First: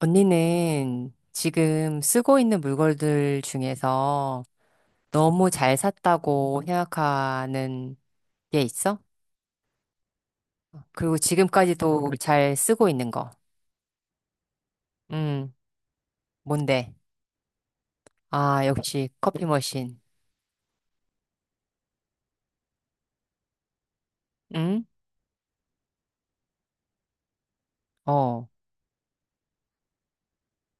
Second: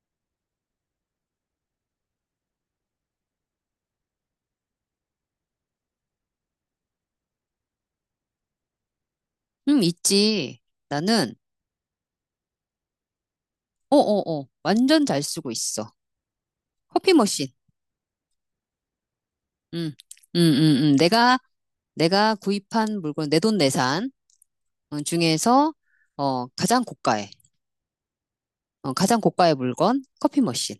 언니는 지금 쓰고 있는 물건들 중에서 너무 잘 샀다고 생각하는 게 있어? 응, 있지. 그리고 나는, 지금까지도 잘 쓰고 있는 거. 완전 잘 쓰고 음, 있어. 뭔데? 커피 머신. 아, 역시 커피 응, 머신. 응, 응, 응. 내가 구입한 물건, 내돈 내산 응? 중에서, 어, 가장 고가의, 어, 가장 고가의 물건, 커피 머신.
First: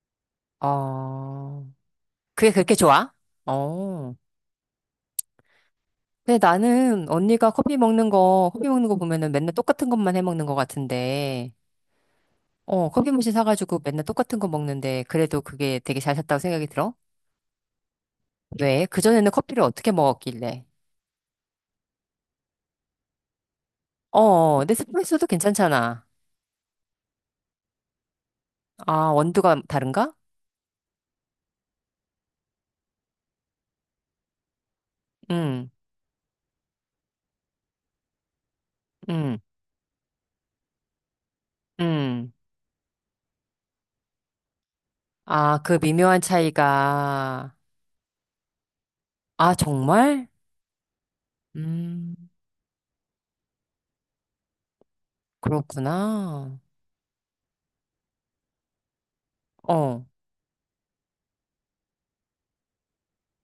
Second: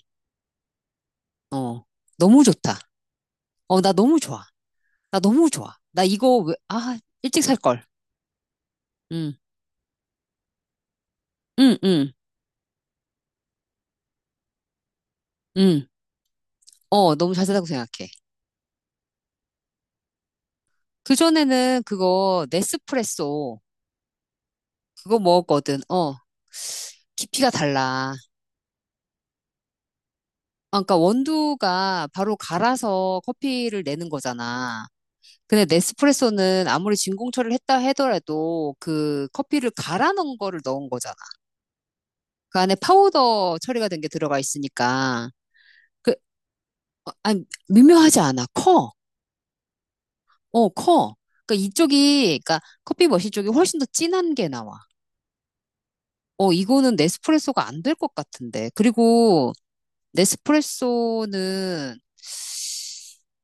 어. 어, 너무 그게 그렇게 좋다. 좋아? 나 어. 너무 좋아. 나 너무 좋아. 나 근데 이거 왜, 아, 나는 일찍 언니가 살걸. 커피 먹는 거 보면은 응, 맨날 똑같은 것만 해 먹는 것 같은데, 응, 응, 어, 커피 머신 사가지고 맨날 똑같은 거 먹는데, 그래도 그게 응. 되게 잘 샀다고 생각이 들어? 너무 잘 산다고 생각해. 왜? 그전에는 커피를 어떻게 먹었길래? 그전에는 그거, 네스프레소, 어, 그거 네스프레소도 먹었거든. 괜찮잖아. 깊이가 달라. 아, 원두가 다른가? 아, 그러니까 원두가 바로 갈아서 커피를 내는 거잖아. 근데 응, 네스프레소는 아무리 진공 처리를 했다 하더라도 그 응, 커피를 갈아 넣은 거를 넣은 거잖아. 응. 그 안에 파우더 처리가 된 게 들어가 있으니까 아, 그 그 미묘한 아니 차이가. 미묘하지 않아. 커. 아, 정말? 커. 그러니까 음, 이쪽이 그러니까 커피 머신 쪽이 훨씬 더 진한 게 나와. 그렇구나. 이거는 네스프레소가 안 될 것 같은데. 그리고 어, 네스프레소는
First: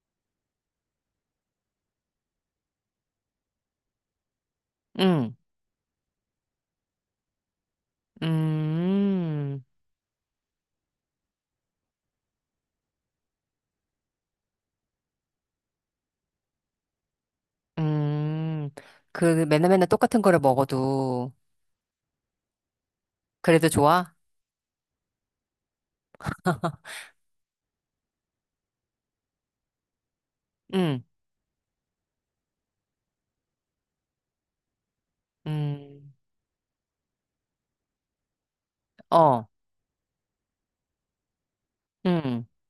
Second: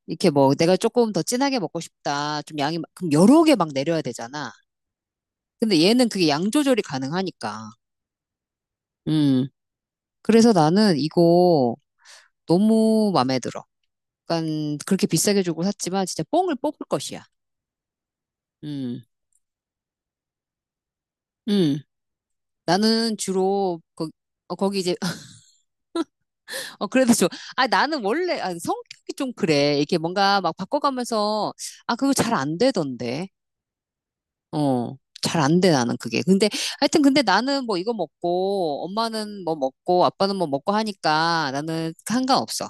이렇게 뭐 내가 조금 더 진하게 먹고 싶다. 좀 양이 막- 그럼 여러 개 막 내려야 되잖아. 응, 근데 얘는 그게 양 조절이 가능하니까. 음. 음, 그래서 나는 이거 너무 마음에 들어. 약간 그렇게 비싸게 주고 샀지만 진짜 뽕을 뽑을 것이야. 음. 음. 그 맨날 맨날 똑같은 거를 먹어도 음. 나는 그래도 주로 거, 좋아? 거기 이제 그래도 좀 나는 원래 아, 성격이 좀 그래. 이게 뭔가 막 응, 바꿔가면서 그거 잘 안 되던데. 어, 잘 안 돼, 나는 음, 그게. 근데, 하여튼, 근데 나는 뭐 이거 먹고, 엄마는 어, 뭐 먹고, 아빠는 뭐 먹고 하니까 나는 응, 상관없어.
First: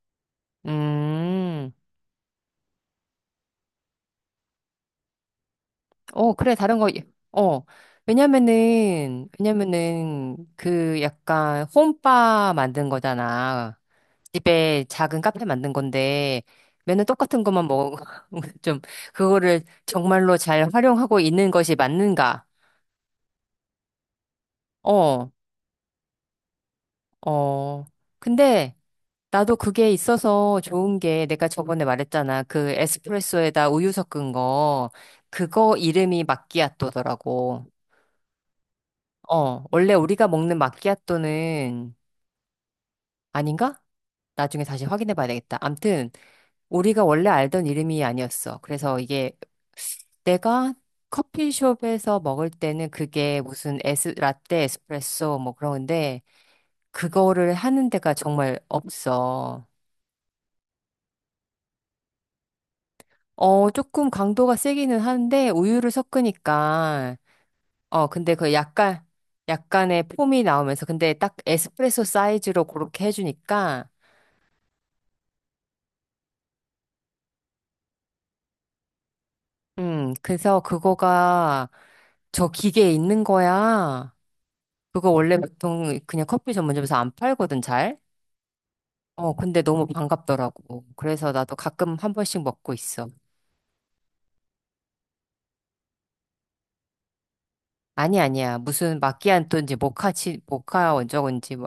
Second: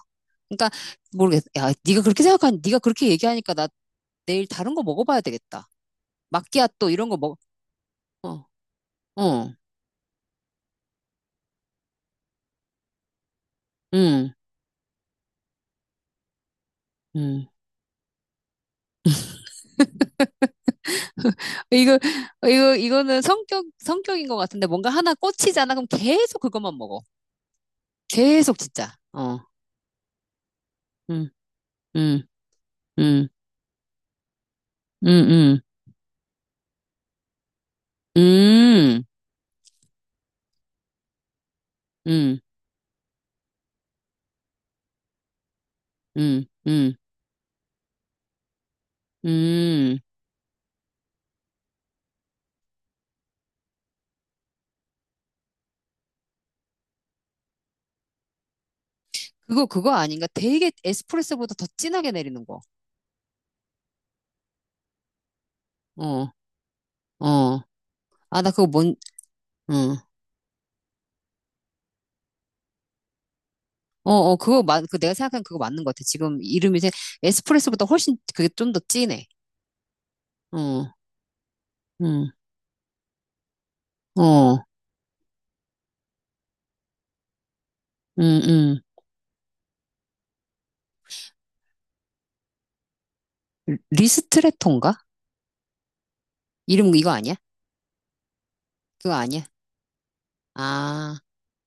그러니까, 모르겠어. 음, 야, 네가 그렇게 생각하니, 네가 그렇게 얘기하니까 나 내일 다른 거 먹어봐야 되겠다. 어, 그래, 다른 거, 마끼아또 이런 거 먹, 어. 어, 왜냐면은, 어, 왜냐면은, 그 약간 홈바 만든 거잖아. 음, 집에 작은 카페 만든 건데, 맨날 똑같은 음. 것만 먹어. 좀, 그거를 정말로 잘 활용하고 있는 것이 이거, 맞는가? 이거는 성격인 것 같은데 뭔가 하나 어, 꽂히잖아. 그럼 계속 그것만 먹어. 어. 계속 근데, 진짜. 어, 나도 그게 있어서 좋은 게, 음, 내가 저번에 음, 말했잖아. 그 음, 에스프레소에다 우유 섞은 거, 음, 그거 이름이 마끼아또더라고. 음, 어, 원래 우리가 먹는 마끼아또는 음, 음, 아닌가? 나중에 다시 확인해 봐야 되겠다. 암튼, 음, 음. 우리가 원래 알던 이름이 아니었어. 그래서 이게 음, 내가 커피숍에서 먹을 때는 그게 무슨 에스, 라떼, 에스프레소 뭐 그런 건데, 그거를 하는 데가 정말 없어. 그거, 그거 아닌가? 되게 에스프레소보다 더 진하게 내리는 거. 어, 조금 강도가 세기는 하는데, 우유를 어, 섞으니까, 어. 어, 근데 아, 나 그 그거 뭔, 약간, 응. 약간의 폼이 나오면서, 근데 딱 에스프레소 사이즈로 그렇게 해주니까, 그 내가 생각한 그거 맞는 것 같아. 지금 이름이 이제 에스프레소보다 훨씬 그게 좀 더 진해. 그래서 어, 그거가 응, 저 기계에 있는 거야. 어, 그거 원래 보통 그냥 커피 전문점에서 안 팔거든, 잘. 응, 응. 어, 근데 너무 반갑더라고. 그래서 나도 가끔 한 번씩 먹고 있어. 리스트레토인가? 이름 이거 아니야? 아니, 아니야. 무슨 그거 아니야? 마끼아또인지 모카치, 모카 아, 원적인지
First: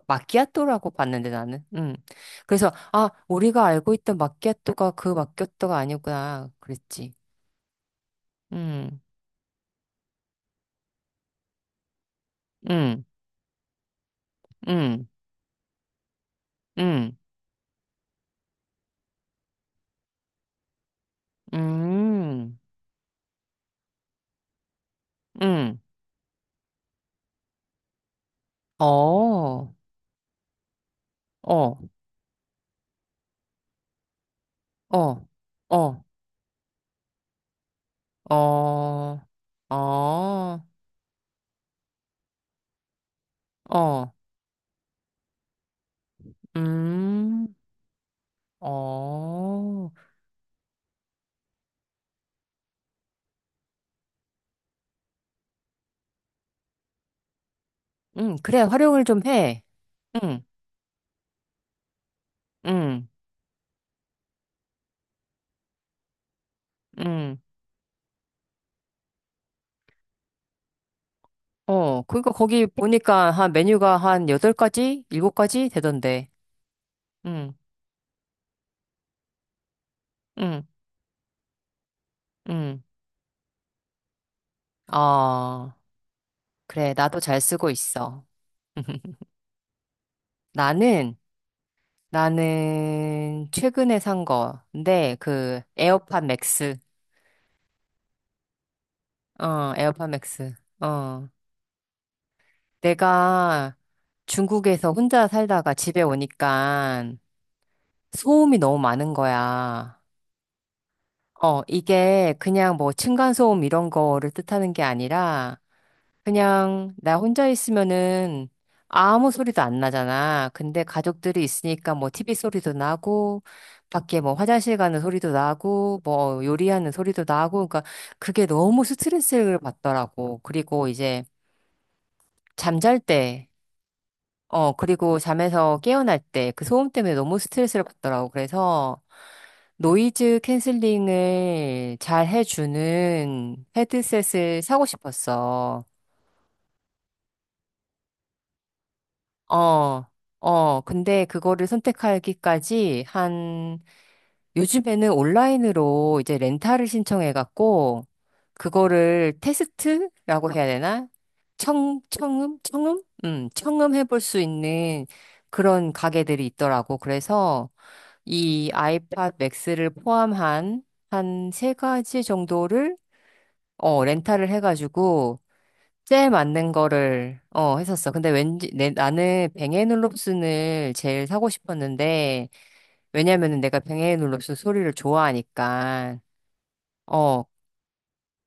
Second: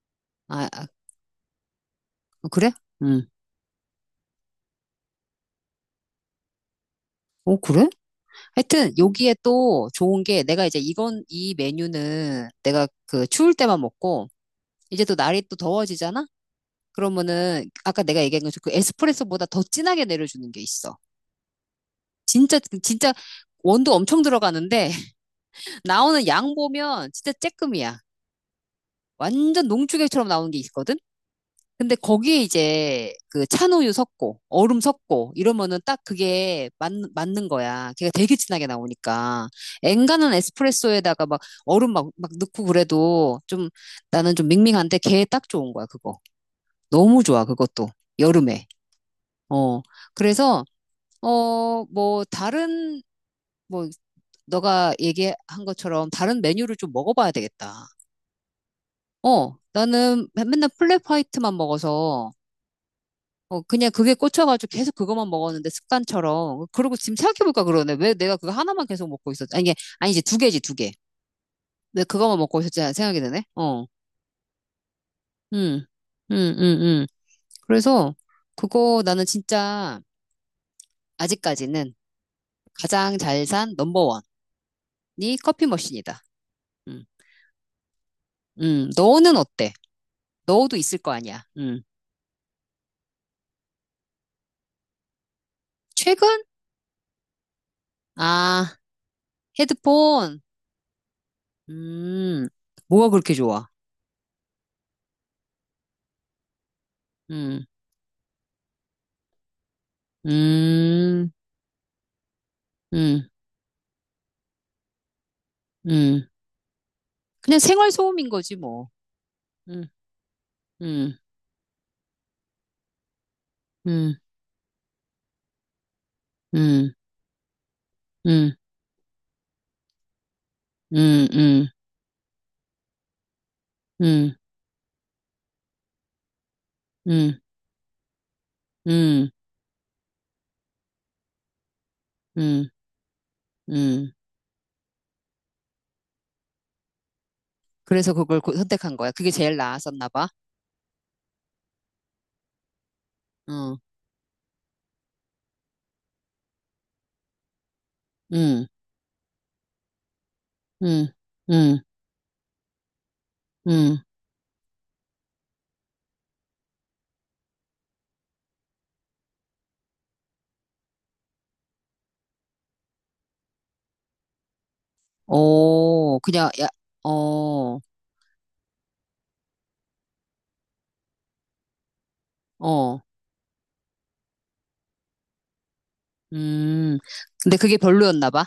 아, 아, 마끼아또라고 봤는데 나는. 음. 어, 그래서, 그래? 아, 응. 우리가 알고 있던 마끼아또가 그 마끼아또가 아니구나. 그랬지. 어, 그래? 하여튼, 음, 여기에 또 좋은 게 내가 이제 이건, 이 메뉴는 내가 음, 그 추울 때만 먹고, 이제 음, 또 날이 또 더워지잖아? 음, 그러면은 아까 내가 얘기한 것처럼 그 에스프레소보다 더 진하게 내려주는 게 있어. 음, 진짜 진짜 원두 엄청 들어가는데 음. 나오는 양 보면 진짜 쬐끔이야. 완전 어, 농축액처럼 나오는 게 있거든. 어. 근데 거기에 이제 그 찬우유 섞고 얼음 어, 섞고 이러면은 어, 맞는 거야. 걔가 되게 진하게 어, 나오니까. 엔간한 어, 에스프레소에다가 막 얼음 막 넣고 그래도 좀 어, 나는 좀 밍밍한데 걔 딱 좋은 거야, 그거. 너무 좋아, 음, 그것도. 여름에. 어. 어, 그래서 어, 뭐, 다른, 뭐, 너가 얘기한 것처럼 다른 메뉴를 좀 먹어봐야 되겠다. 그래, 활용을 좀 해. 나는 응, 맨날 플랫 화이트만 먹어서, 응, 어, 그냥 그게 꽂혀가지고 계속 그것만 먹었는데 습관처럼. 그러고 지금 응. 생각해볼까 그러네. 왜 내가 그거 하나만 계속 먹고 있었지? 아니, 이게, 아니지, 두 개지, 두 개. 어, 왜 그러니까 그거만 먹고 거기 있었지? 하는 생각이 보니까 드네. 한 어, 메뉴가 한 8가지? 7가지 음, 되던데. 음, 음, 음. 응, 그래서 그거 나는 진짜 응, 아직까지는 응. 가장 잘 산 넘버원이 커피 아, 머신이다. 그래, 음, 나도 잘 쓰고 있어. 너는 어때? 너도 있을 거 나는, 아니야. 음. 나는 최근에 산 거. 근데 그 에어팟 최근? 맥스. 아, 어, 에어팟 헤드폰. 맥스. 어. 음, 뭐가 그렇게 좋아? 내가 중국에서 혼자 살다가 집에 오니까 음, 소음이 너무 많은 거야. 음, 어, 이게 그냥 뭐 음, 층간소음 이런 거를 뜻하는 게 아니라 음. 그냥 나 혼자 그냥 생활 소음인 있으면은 거지 뭐. 아무 소리도 안 음, 나잖아. 근데 음, 가족들이 있으니까 뭐 TV 소리도 나고 음, 밖에 뭐 화장실 가는 소리도 나고 뭐 요리하는 음, 소리도 나고 그러니까 그게 음, 너무 스트레스를 받더라고. 그리고 이제 음, 음, 잠잘 때 음, 어, 그리고 잠에서 깨어날 때 그 소음 때문에 너무 음, 스트레스를 받더라고. 그래서 음, 노이즈 캔슬링을 잘 음, 해주는 음. 헤드셋을 사고 싶었어. 그래서 그걸 고- 선택한 거야. 그게 제일 어, 나았었나 봐. 어, 근데 그거를 선택하기까지 응, 한, 요즘에는 온라인으로 이제 렌탈을 신청해갖고, 응, 그거를 테스트라고 해야 되나? 응, 응, 청, 청음? 청음? 청음 응. 해볼 수 있는 그런 가게들이 있더라고. 그래서, 이 아이팟 맥스를 포함한 한 세 가지 정도를 어, 렌탈을 해가지고 오, 제일 그냥 야, 맞는 거를 어, 어, 했었어. 근데 왠지 나는 뱅앤올롭슨을 제일 사고 싶었는데 어, 왜냐면은 내가 뱅앤올롭슨 소리를 좋아하니까 음. 어, 근데 그게 별로였나 봐.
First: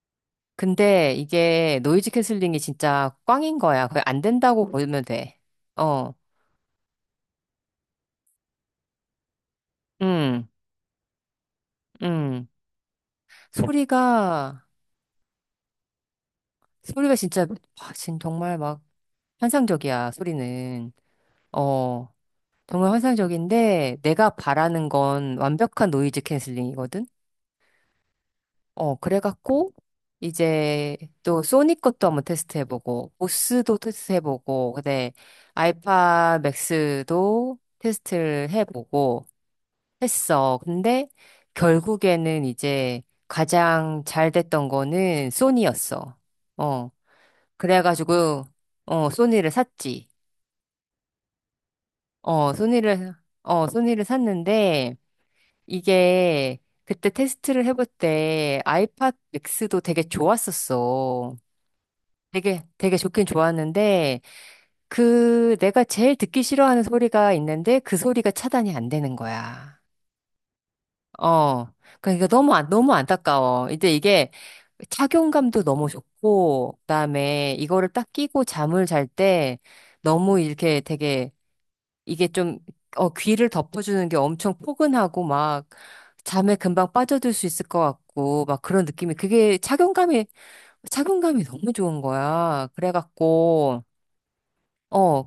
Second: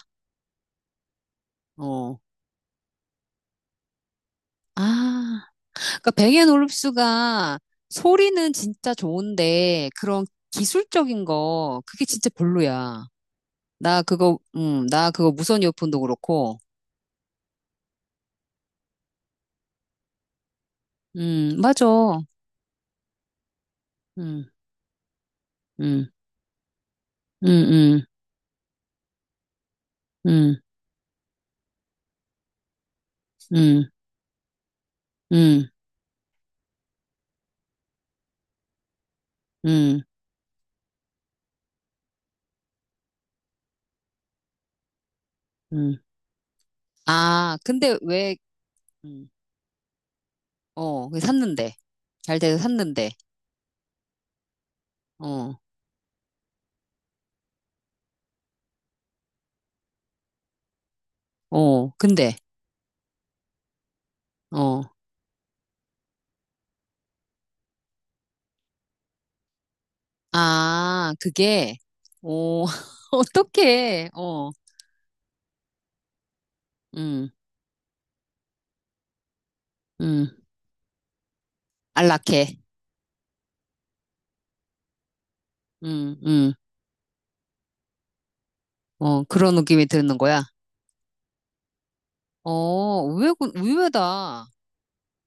근데 이게 노이즈 어, 캔슬링이 진짜 꽝인 거야. 거의 안 된다고 보면 돼. 아, 그러니까 어, 뱅앤 올립스가 소리는 진짜 좋은데 그런 음, 기술적인 거 그게 진짜 음. 별로야. 나 그거 소리가 나 그거 무선 이어폰도 그렇고. 소리가 진짜 와, 진 정말 막 환상적이야, 소리는. 맞아. 어, 정말 환상적인데, 내가 음, 바라는 건 완벽한 음, 노이즈 캔슬링이거든? 음, 음, 어, 그래갖고, 음, 이제 또 소니 것도 한번 테스트해보고, 보스도 테스트해보고, 근데 음, 음, 알파 맥스도 테스트를 해보고 음, 했어. 근데 결국에는 이제 가장 잘 됐던 거는 음. 소니였어. 어, 아, 근데 왜 그래가지고, 어, 음, 소니를 샀지. 어, 왜 샀는데. 잘 어, 돼서 샀는데. 소니를, 어, 소니를 샀는데, 어. 이게 그때 테스트를 해볼 때 아이팟 맥스도 되게 좋았었어. 어, 근데 되게, 되게 좋긴 좋았는데, 어. 그 내가 제일 듣기 싫어하는 소리가 있는데, 그 소리가 차단이 안 되는 거야. 아, 어. 그게 그러니까 너무, 어, 너무 안타까워. 이제 어떡해. 이게 어. 착용감도 너무 좋고, 음, 그다음에 이거를 딱 끼고 잠을 잘 때, 음, 너무 이렇게 되게 이게 안락해. 좀, 어, 귀를 덮어주는 게 엄청 포근하고 막 음, 음, 잠에 금방 빠져들 수 있을 것 같고 막 그런 느낌이 어, 그런 그게 느낌이 드는 착용감이, 거야. 착용감이 너무 좋은 거야. 그래갖고, 의외다. 어,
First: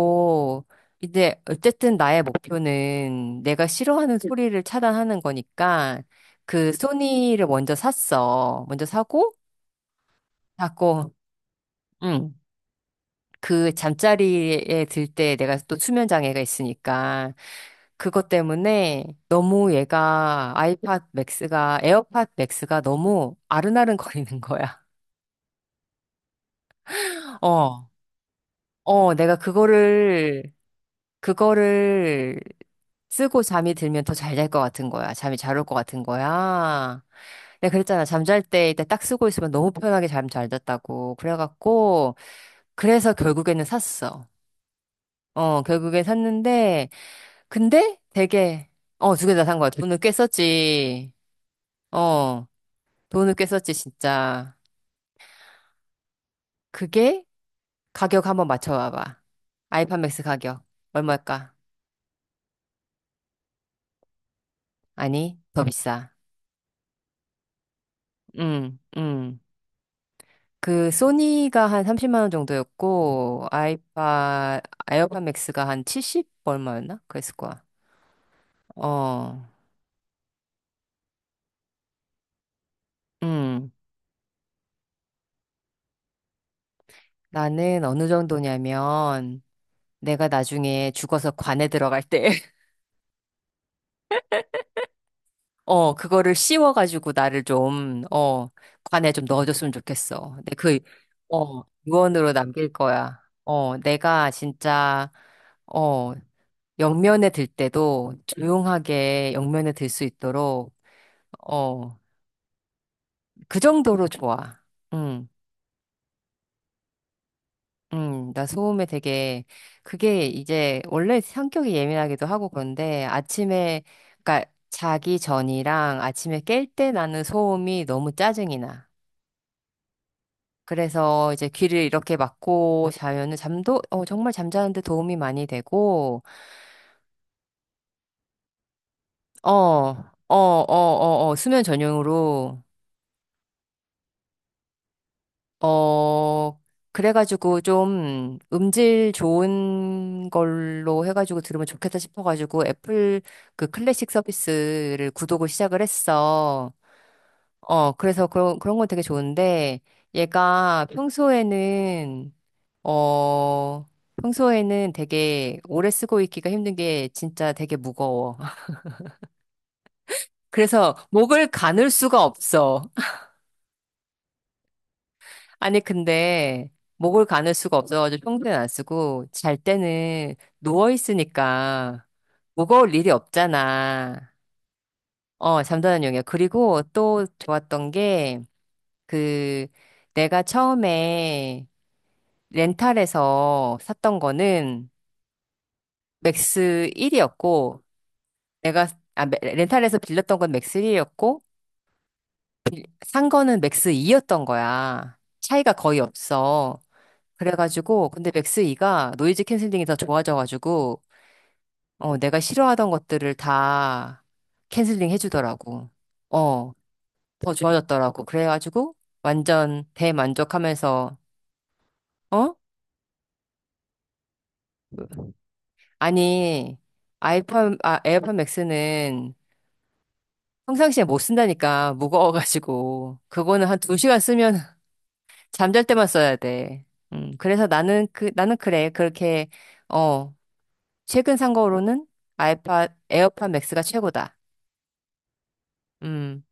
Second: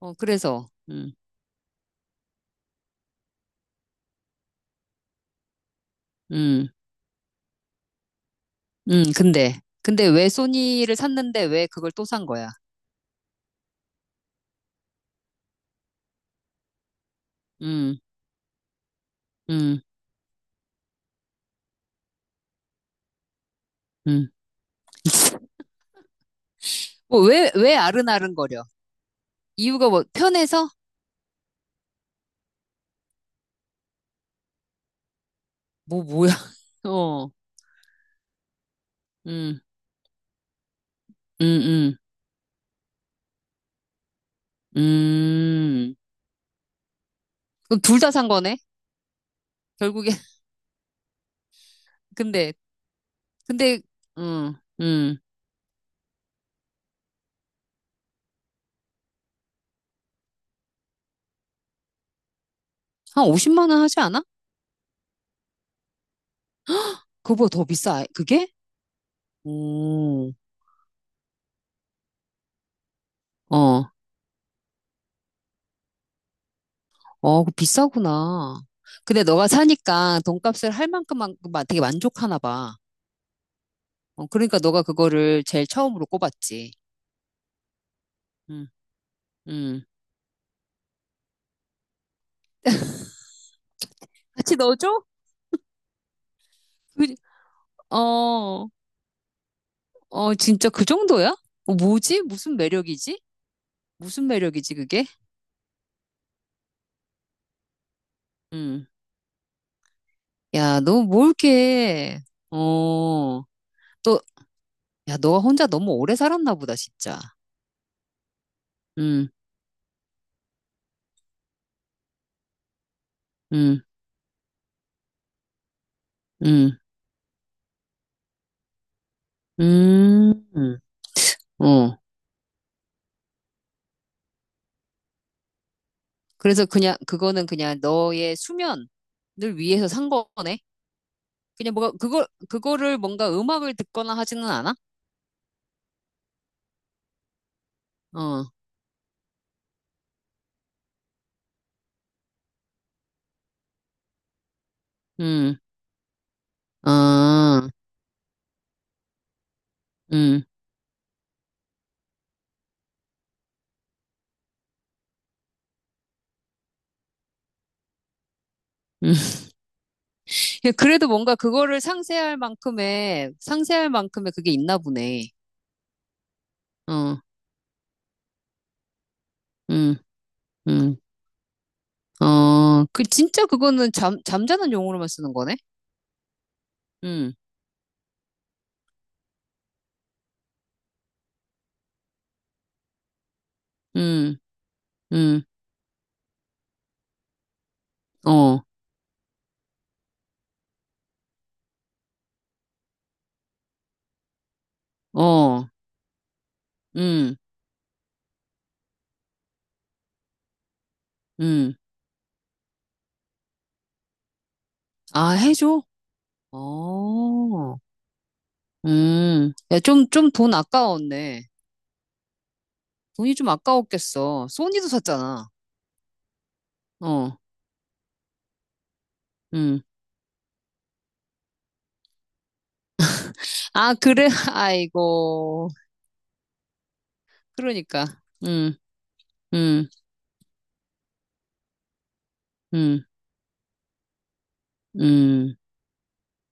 어, 그래서, 이제 어쨌든 나의 목표는 내가 싫어하는 소리를 차단하는 거니까 음, 그 소니를 먼저 샀어. 먼저 사고, 근데 왜 소니를 자꾸, 샀는데 왜 그걸 또 산 응. 거야? 그 잠자리에 들 때 내가 또 수면 장애가 있으니까 음, 그것 때문에 너무 음, 얘가 아이팟 맥스가 에어팟 맥스가 너무 아른아른 거리는 음. 거야. 왜 어. 아른아른거려? 어, 내가 이유가 뭐, 그거를 편해서? 그거를 쓰고 잠이 들면 더 잘 잘 것 같은 거야. 잠이 잘 올 것 같은 뭐야? 거야. 어, 내가 그랬잖아. 잠잘 때 일단 딱 쓰고 있으면 음, 너무 편하게 잠 잘 잤다고. 음, 음, 그래갖고, 그래서 결국에는 샀어. 어, 음. 결국엔 샀는데, 그럼 근데 둘 다 산 거네? 되게, 어, 두 개 다 산 거야. 돈을 결국에. 꽤 썼지. 어, 근데, 돈을 꽤 썼지, 근데, 진짜. 음, 음. 그게 가격 한번 맞춰봐봐. 아이팟맥스 가격. 얼마일까? 한 50만 원 하지 않아? 아니, 더 비싸. 그거보다 더 비싸, 그게? 음, 음. 음, 그, 소니가 한 30만 원 정도였고, 어, 에어팟 맥스가 한 70 얼마였나? 그랬을 어, 그거 거야. 비싸구나. 근데 어, 너가 사니까 돈값을 할 만큼만 되게 만족하나 봐. 음. 어, 그러니까 너가 그거를 제일 처음으로 꼽았지. 나는 어느 음, 정도냐면, 음. 내가 나중에 죽어서 관에 들어갈 때, 같이 넣어줘? 어, 그거를 씌워가지고 그, 나를 좀, 어, 어, 관에 좀 넣어줬으면 좋겠어. 어, 근데 진짜 그, 그 정도야? 어, 어, 뭐지? 유언으로 무슨 남길 매력이지? 거야. 어, 무슨 내가 매력이지, 그게? 진짜, 어, 영면에 들 때도 음. 조용하게 영면에 들 수 있도록, 야, 너 뭘 어, 이렇게, 어, 그 정도로 또, 좋아. 야, 응, 너가 혼자 너무 오래 살았나 보다, 진짜. 응, 나 소음에 음, 되게, 그게 이제 원래 성격이 예민하기도 하고 그런데 아침에, 음, 그러니까 자기 전이랑 아침에 깰 음, 때 나는 소음이 너무 짜증이 나. 음, 음. 그래서 이제 귀를 어. 이렇게 막고 자면은 잠도, 어, 정말 잠자는데 도움이 많이 되고, 그래서 그냥 그거는 그냥 너의 수면을 어, 위해서 어, 산 어, 거네. 어, 어, 수면 그냥 뭐가 그걸 전용으로, 그거를 뭔가 음악을 듣거나 하지는 않아? 어, 그래가지고 좀 어, 음질 좋은 걸로 해가지고 들으면 좋겠다 싶어가지고 애플 그 클래식 서비스를 구독을 음, 시작을 했어. 아, 어, 그래서 그런 건 되게 좋은데, 음, 얘가 평소에는 어, 평소에는 되게 오래 쓰고 있기가 힘든 게 진짜 되게 무거워. 음. 야, 그래서 그래도 뭔가 목을 그거를 가눌 수가 상세할 없어. 만큼의 상세할 만큼의 그게 있나 보네. 아니, 근데 어, 목을 가눌 수가 없어가지고 평소에는 안 쓰고 잘 음, 때는 누워 음, 있으니까 어, 무거울 그 일이 진짜 그거는 잠 없잖아. 잠자는 용어로만 쓰는 거네. 어, 잠자는 용이야. 그리고 또 음, 좋았던 게 그 내가 처음에 렌탈에서 샀던 음, 거는 음, 맥스 1이었고 어, 내가 아, 렌탈해서 빌렸던 건 맥스3였고 산 거는 맥스2였던 거야. 어, 차이가 거의 없어. 음, 그래가지고 근데 맥스2가 노이즈 캔슬링이 더 좋아져가지고 음. 어, 내가 싫어하던 것들을 다 캔슬링 아, 해줘. 해주더라고. 어, 더 어. 좋아졌더라고. 그래가지고 야, 완전 좀 돈 대만족하면서 아까웠네. 어? 돈이 좀 아까웠겠어. 소니도 샀잖아. 아니, 어, 아이폰 아 에어팟 맥스는 음. 평상시에 못 쓴다니까 무거워가지고 그거는 한 아, 두 시간 그래? 쓰면 아이고. 잠잘 때만 써야 돼. 그래서 그러니까. 나는 그, 나는 음, 그래. 그렇게, 음, 어, 최근 산 거로는 음, 에어팟 맥스가 최고다. 음. 음,